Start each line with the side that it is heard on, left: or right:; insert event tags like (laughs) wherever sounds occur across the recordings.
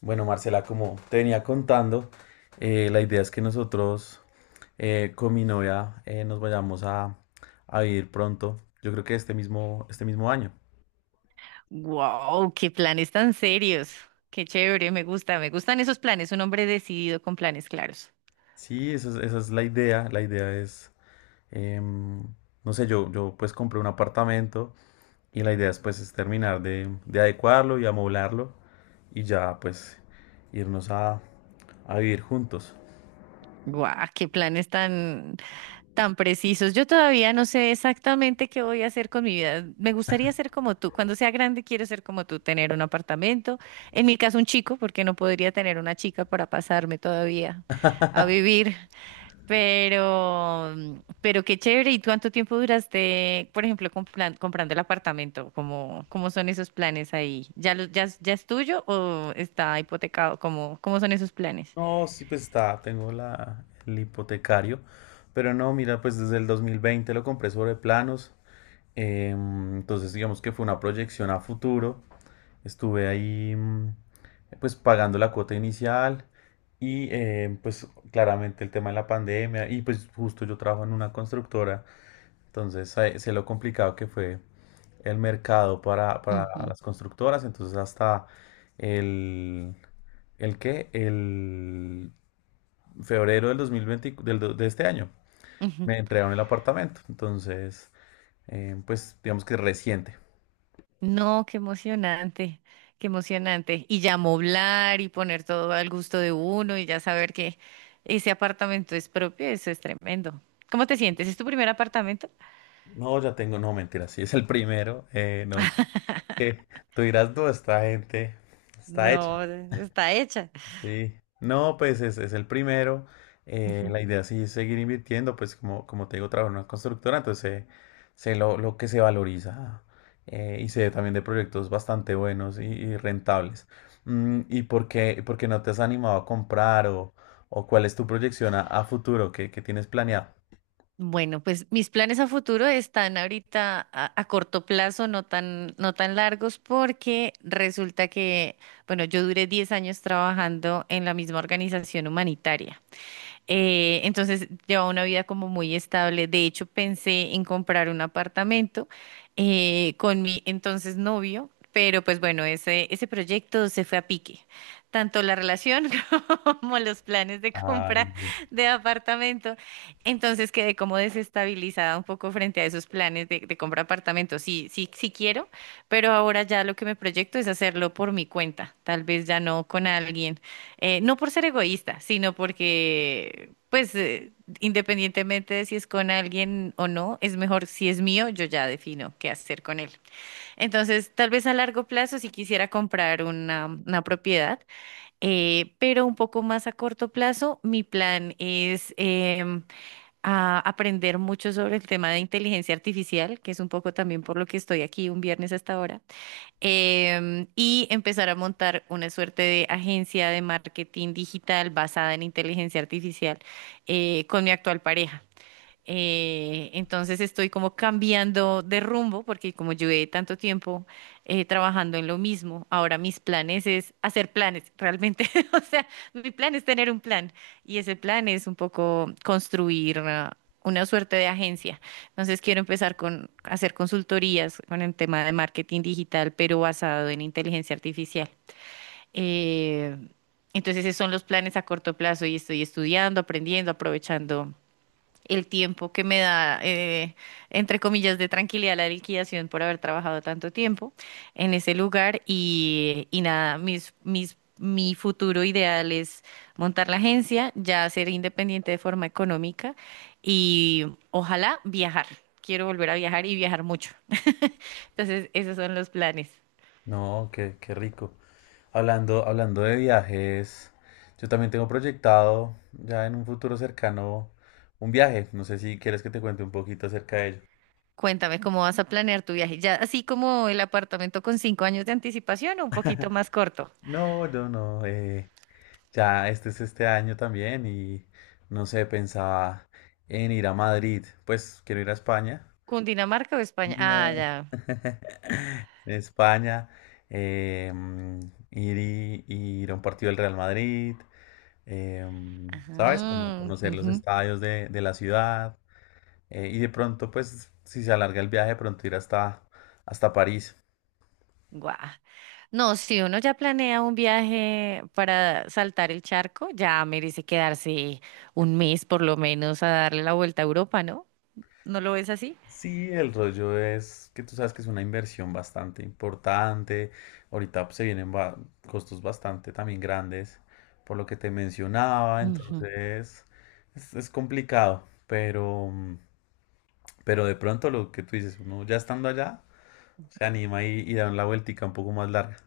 left: Bueno, Marcela, como te venía contando, la idea es que nosotros con mi novia nos vayamos a vivir pronto. Yo creo que este mismo año.
right: Wow, qué planes tan serios. Qué chévere, me gusta, me gustan esos planes, un hombre decidido con planes claros.
left: Sí, esa es la idea. Em, no sé, yo pues compré un apartamento y la idea es pues es terminar de adecuarlo y amoblarlo y ya pues irnos a vivir juntos.
right: Guau, qué planes tan precisos. Yo todavía no sé exactamente qué voy a hacer con mi vida. Me gustaría ser como tú. Cuando sea grande, quiero ser como tú, tener un apartamento. En mi caso, un chico, porque no podría tener una chica para pasarme todavía a vivir. Pero, pero qué chévere. ¿Y cuánto tiempo duraste, por ejemplo, comprando el apartamento? ¿Cómo son esos planes ahí? ¿Ya es tuyo o está hipotecado? ¿Cómo son esos planes?
left: No, sí, pues está, el hipotecario, pero no, mira, pues desde el 2020 lo compré sobre planos, entonces digamos que fue una proyección a futuro, estuve ahí, pues pagando la cuota inicial y pues claramente el tema de la pandemia y pues justo yo trabajo en una constructora, entonces sé lo complicado que fue el mercado para
right: Ujú,
left: las constructoras, entonces hasta el... ¿El qué? El febrero del 2020, de este año,
right: ujú.
left: me entregaron el apartamento. Entonces, pues digamos que es reciente.
right: No, qué emocionante, qué emocionante. Y ya moblar y poner todo al gusto de uno y ya saber que ese apartamento es propio, eso es tremendo. ¿Cómo te sientes? ¿Es tu primer apartamento?
left: No, ya tengo, no, mentira, sí, es el primero. No, que tú dirás, no, esta gente está hecha.
right: No, está hecha.
left: Sí, no, pues es el primero.
right: Ujú.
left: La idea sí es seguir invirtiendo, pues como, como te digo, trabajo en una constructora, entonces sé, lo que se valoriza, y sé también de proyectos bastante buenos y rentables. Mm, y por qué no te has animado a comprar o cuál es tu proyección a futuro que tienes planeado?
right: Bueno, pues mis planes a futuro están ahorita a corto plazo, no tan largos, porque resulta que, bueno, yo duré 10 años trabajando en la misma organización humanitaria. Entonces lleva una vida como muy estable. De hecho, pensé en comprar un apartamento con mi entonces novio, pero pues bueno, ese proyecto se fue a pique. Tanto la relación (laughs) como los planes de
left: Ay,
right: compra de apartamento. Entonces quedé como desestabilizada un poco frente a esos planes de compra de apartamento. Sí, sí, sí quiero, pero ahora ya lo que me proyecto es hacerlo por mi cuenta, tal vez ya no con alguien. No por ser egoísta, sino porque, pues, independientemente de si es con alguien o no, es mejor si es mío, yo ya defino qué hacer con él. Entonces, tal vez a largo plazo si quisiera comprar una propiedad, pero un poco más a corto plazo, mi plan es a aprender mucho sobre el tema de inteligencia artificial, que es un poco también por lo que estoy aquí un viernes hasta ahora y empezar a montar una suerte de agencia de marketing digital basada en inteligencia artificial con mi actual pareja. Entonces estoy como cambiando de rumbo porque como llevé tanto tiempo trabajando en lo mismo, ahora mis planes es hacer planes realmente. (laughs) O sea, mi plan es tener un plan y ese plan es un poco construir una suerte de agencia. Entonces quiero empezar con hacer consultorías con el tema de marketing digital, pero basado en inteligencia artificial. Eh, entonces esos son los planes a corto plazo y estoy estudiando, aprendiendo, aprovechando el tiempo que me da, entre comillas, de tranquilidad la liquidación por haber trabajado tanto tiempo en ese lugar y, y nada, mi futuro ideal es montar la agencia, ya ser independiente de forma económica y ojalá viajar. Quiero volver a viajar y viajar mucho. (laughs) Entonces, esos son los planes.
left: no, qué, qué rico. Hablando, hablando de viajes, yo también tengo proyectado ya en un futuro cercano un viaje. No sé si quieres que te cuente un poquito acerca de ello.
right: Cuéntame, ¿cómo vas a planear tu viaje? ¿Ya así como el apartamento con 5 años de anticipación o un poquito más corto?
left: No, yo no. Ya este es este año también y no sé, pensaba en ir a Madrid. Pues quiero ir a España.
right: ¿Cundinamarca o España? Ah,
left: No.
right: ya.
left: (laughs) España. eh, mm, ir, y- ir a un partido del Real Madrid. ¿Sabes? Como
right: Ah,
left: conocer los
right: ujú,
left: estadios de la ciudad. Y de pronto, pues, si se alarga el viaje, de pronto ir hasta París.
right: guau. No, si uno ya planea un viaje para saltar el charco, ya merece quedarse un mes por lo menos a darle la vuelta a Europa, ¿no? ¿No lo ves así?
left: Sí, el rollo es que tú sabes que es una inversión bastante importante. Ahorita pues, costos bastante también grandes, por lo que te mencionaba.
right: Ujú.
left: Entonces, es complicado, pero, pero de pronto lo que tú dices, uno ya estando allá, se anima y da la vueltica un poco más larga.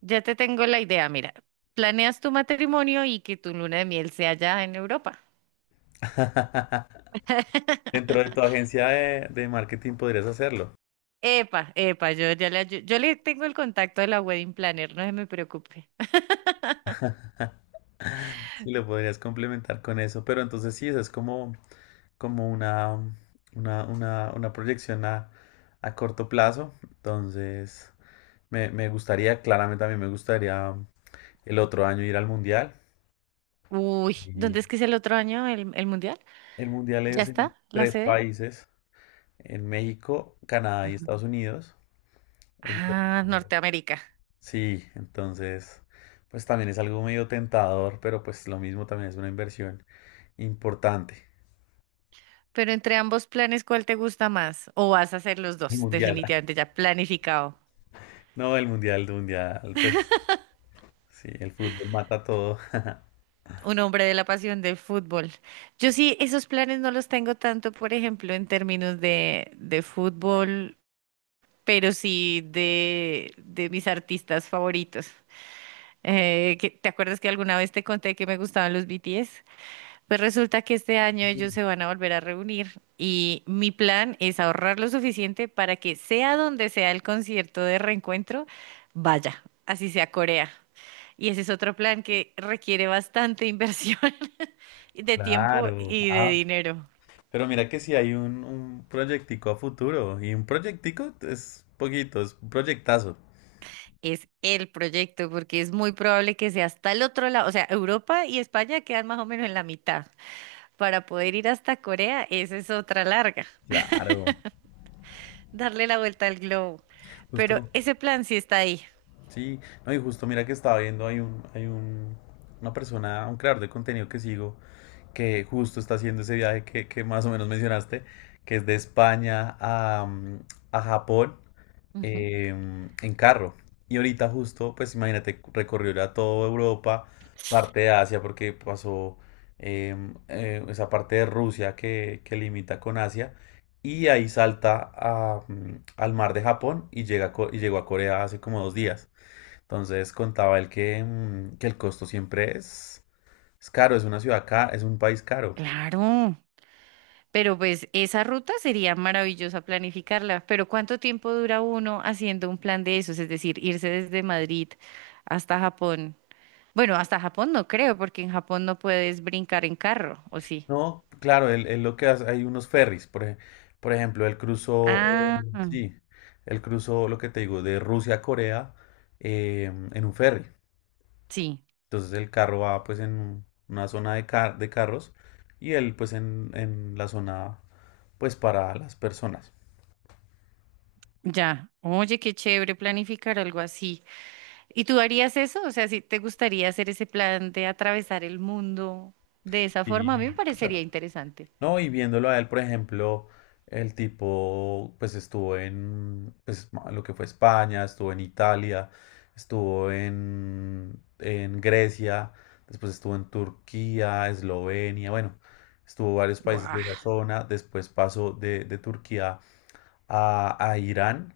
right: Ya te tengo la idea, mira. Planeas tu matrimonio y que tu luna de miel sea allá en Europa.
left: (laughs) Dentro
right: (laughs)
left: de tu agencia de marketing podrías hacerlo.
right: Epa, epa, yo le tengo el contacto de la wedding planner, no se me preocupe.
left: Sí, lo podrías complementar con eso, pero entonces sí, esa es como, como una, una proyección a corto plazo. Entonces, me gustaría, claramente a mí me gustaría el otro año ir al Mundial.
right: Uy,
left: Y
right: ¿dónde es que es el otro año el mundial?
left: el Mundial
right: ¿Ya
left: es en
right: está la
left: tres
right: sede?
left: países, en México, Canadá y Estados Unidos. Entonces,
right: Ah, Norteamérica.
left: sí, entonces, pues también es algo medio tentador, pero pues lo mismo también es una inversión importante.
right: Pero entre ambos planes, ¿cuál te gusta más? ¿O vas a hacer los
left: El
right: dos?
left: Mundial.
right: Definitivamente ya planificado.
left: No, el mundial, pues sí, el fútbol mata todo. (laughs)
right: Un hombre de la pasión del fútbol. Yo sí, esos planes no los tengo tanto, por ejemplo, en términos de fútbol, pero sí de mis artistas favoritos. ¿Te acuerdas que alguna vez te conté que me gustaban los BTS? Pues resulta que este año ellos
left: Mm.
right: se van a volver a reunir y mi plan es ahorrar lo suficiente para que sea donde sea el concierto de reencuentro, vaya, así sea Corea. Y ese es otro plan que requiere bastante inversión (laughs) de tiempo
left: Claro.
right: y de
left: Ah,
right: dinero.
left: pero mira que si hay un proyectico a futuro y un proyectico es poquito, es un proyectazo.
right: Es el proyecto porque es muy probable que sea hasta el otro lado, o sea, Europa y España quedan más o menos en la mitad. Para poder ir hasta Corea, esa es otra larga,
left: Claro.
right: darle la vuelta al globo. Pero
left: Justo,
right: ese plan sí está ahí.
left: sí. No, y justo mira que estaba viendo, hay un, una persona, un creador de contenido que sigo que justo está haciendo ese viaje que más o menos mencionaste, que es de España a Japón,
right: Ujú.
left: en carro. Y ahorita justo, pues imagínate, recorrió ya toda Europa, parte de Asia, porque pasó esa parte de Rusia que limita con Asia, y ahí salta al mar de Japón y, y llegó a Corea hace como dos días. Entonces contaba él que que el costo siempre es caro, es una ciudad cara, es un país caro.
right: Claro, pero pues esa ruta sería maravillosa planificarla, pero ¿cuánto tiempo dura uno haciendo un plan de esos? Es decir, irse desde Madrid hasta Japón. Bueno, hasta Japón no creo, porque en Japón no puedes brincar en carro, ¿o sí?
left: No, claro, él lo que hace, hay unos ferries, por ejemplo,
right: Ah,
left: sí, él cruzó lo que te digo, de Rusia a Corea, eh, en un ferry.
right: sí,
left: Entonces el carro va pues una zona de, de carros y él pues en la zona pues para las personas.
right: ya. Oye, qué chévere planificar algo así. ¿Y tú harías eso? O sea, si te gustaría hacer ese plan de atravesar el mundo de esa forma, a mí me
left: Sí.
right: parecería interesante.
left: No, y viéndolo a él, por ejemplo, el tipo pues estuvo en pues, lo que fue España, estuvo en Italia, estuvo en Grecia, después estuvo en Turquía, Eslovenia, bueno, estuvo varios países de
right: Guau.
left: esa zona, después pasó de Turquía a Irán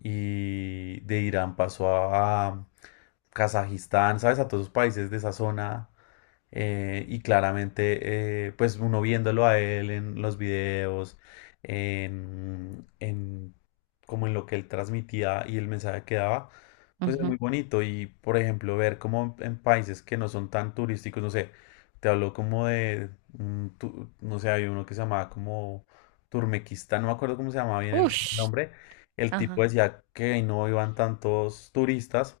left: y de Irán pasó a Kazajistán, ¿sabes? A todos los países de esa zona, y claramente, pues uno viéndolo a él en los videos, en como en lo que él transmitía y el mensaje que daba, pues es
right: Ujú.
left: muy bonito. Y por ejemplo, ver como en países que no son tan turísticos, no sé, te hablo como de, no sé, había uno que se llamaba como Turmequistán, no me acuerdo cómo se llamaba bien el
right: Ush,
left: nombre. El tipo
right: ajá,
left: decía que ahí no iban tantos turistas,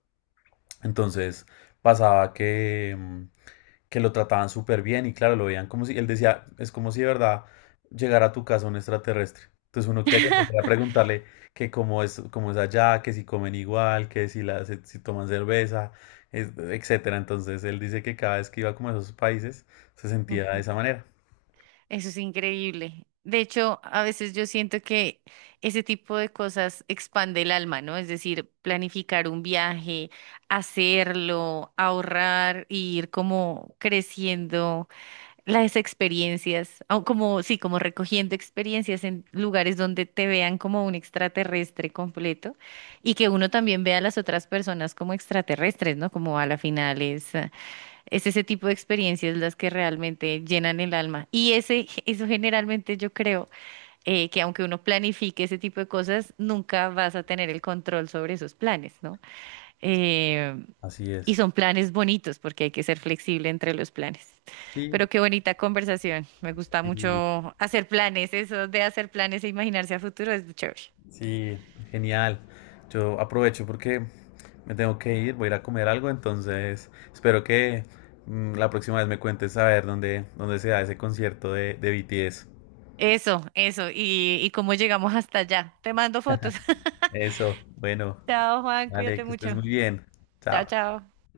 left: entonces pasaba que. Que lo trataban súper bien y claro, lo veían como si, él decía, es como si de verdad llegara a tu casa un extraterrestre. Entonces uno que empezar a preguntarle que cómo es allá, que si comen igual, que si, la, si, si toman cerveza, etcétera. Entonces él dice que cada vez que iba como a esos países se sentía de
right: ujú.
left: esa manera.
right: Eso es increíble. De hecho, a veces yo siento que ese tipo de cosas expande el alma, ¿no? Es decir, planificar un viaje, hacerlo, ahorrar, y ir como creciendo las experiencias, o como, sí, como recogiendo experiencias en lugares donde te vean como un extraterrestre completo y que uno también vea a las otras personas como extraterrestres, ¿no? Como a la final es. Es ese tipo de experiencias las que realmente llenan el alma. Y ese, eso generalmente yo creo que aunque uno planifique ese tipo de cosas, nunca vas a tener el control sobre esos planes, ¿no? Eh,
left: Así
right: y
left: es.
right: son planes bonitos porque hay que ser flexible entre los planes.
left: Sí.
right: Pero qué bonita conversación. Me gusta
left: Y
right: mucho hacer planes. Eso de hacer planes e imaginarse a futuro es chévere.
left: sí, genial. Yo aprovecho porque me tengo que ir, voy a ir a comer algo, entonces espero que, la próxima vez me cuentes a ver dónde, dónde se da ese concierto de BTS.
right: Eso, eso. Y cómo llegamos hasta allá. Te mando fotos. (laughs)
left: Eso, bueno,
right: Chao, Juan.
left: vale,
right: Cuídate
left: que estés
right: mucho.
left: muy bien.
right: Chao,
left: Chao.
right: chao.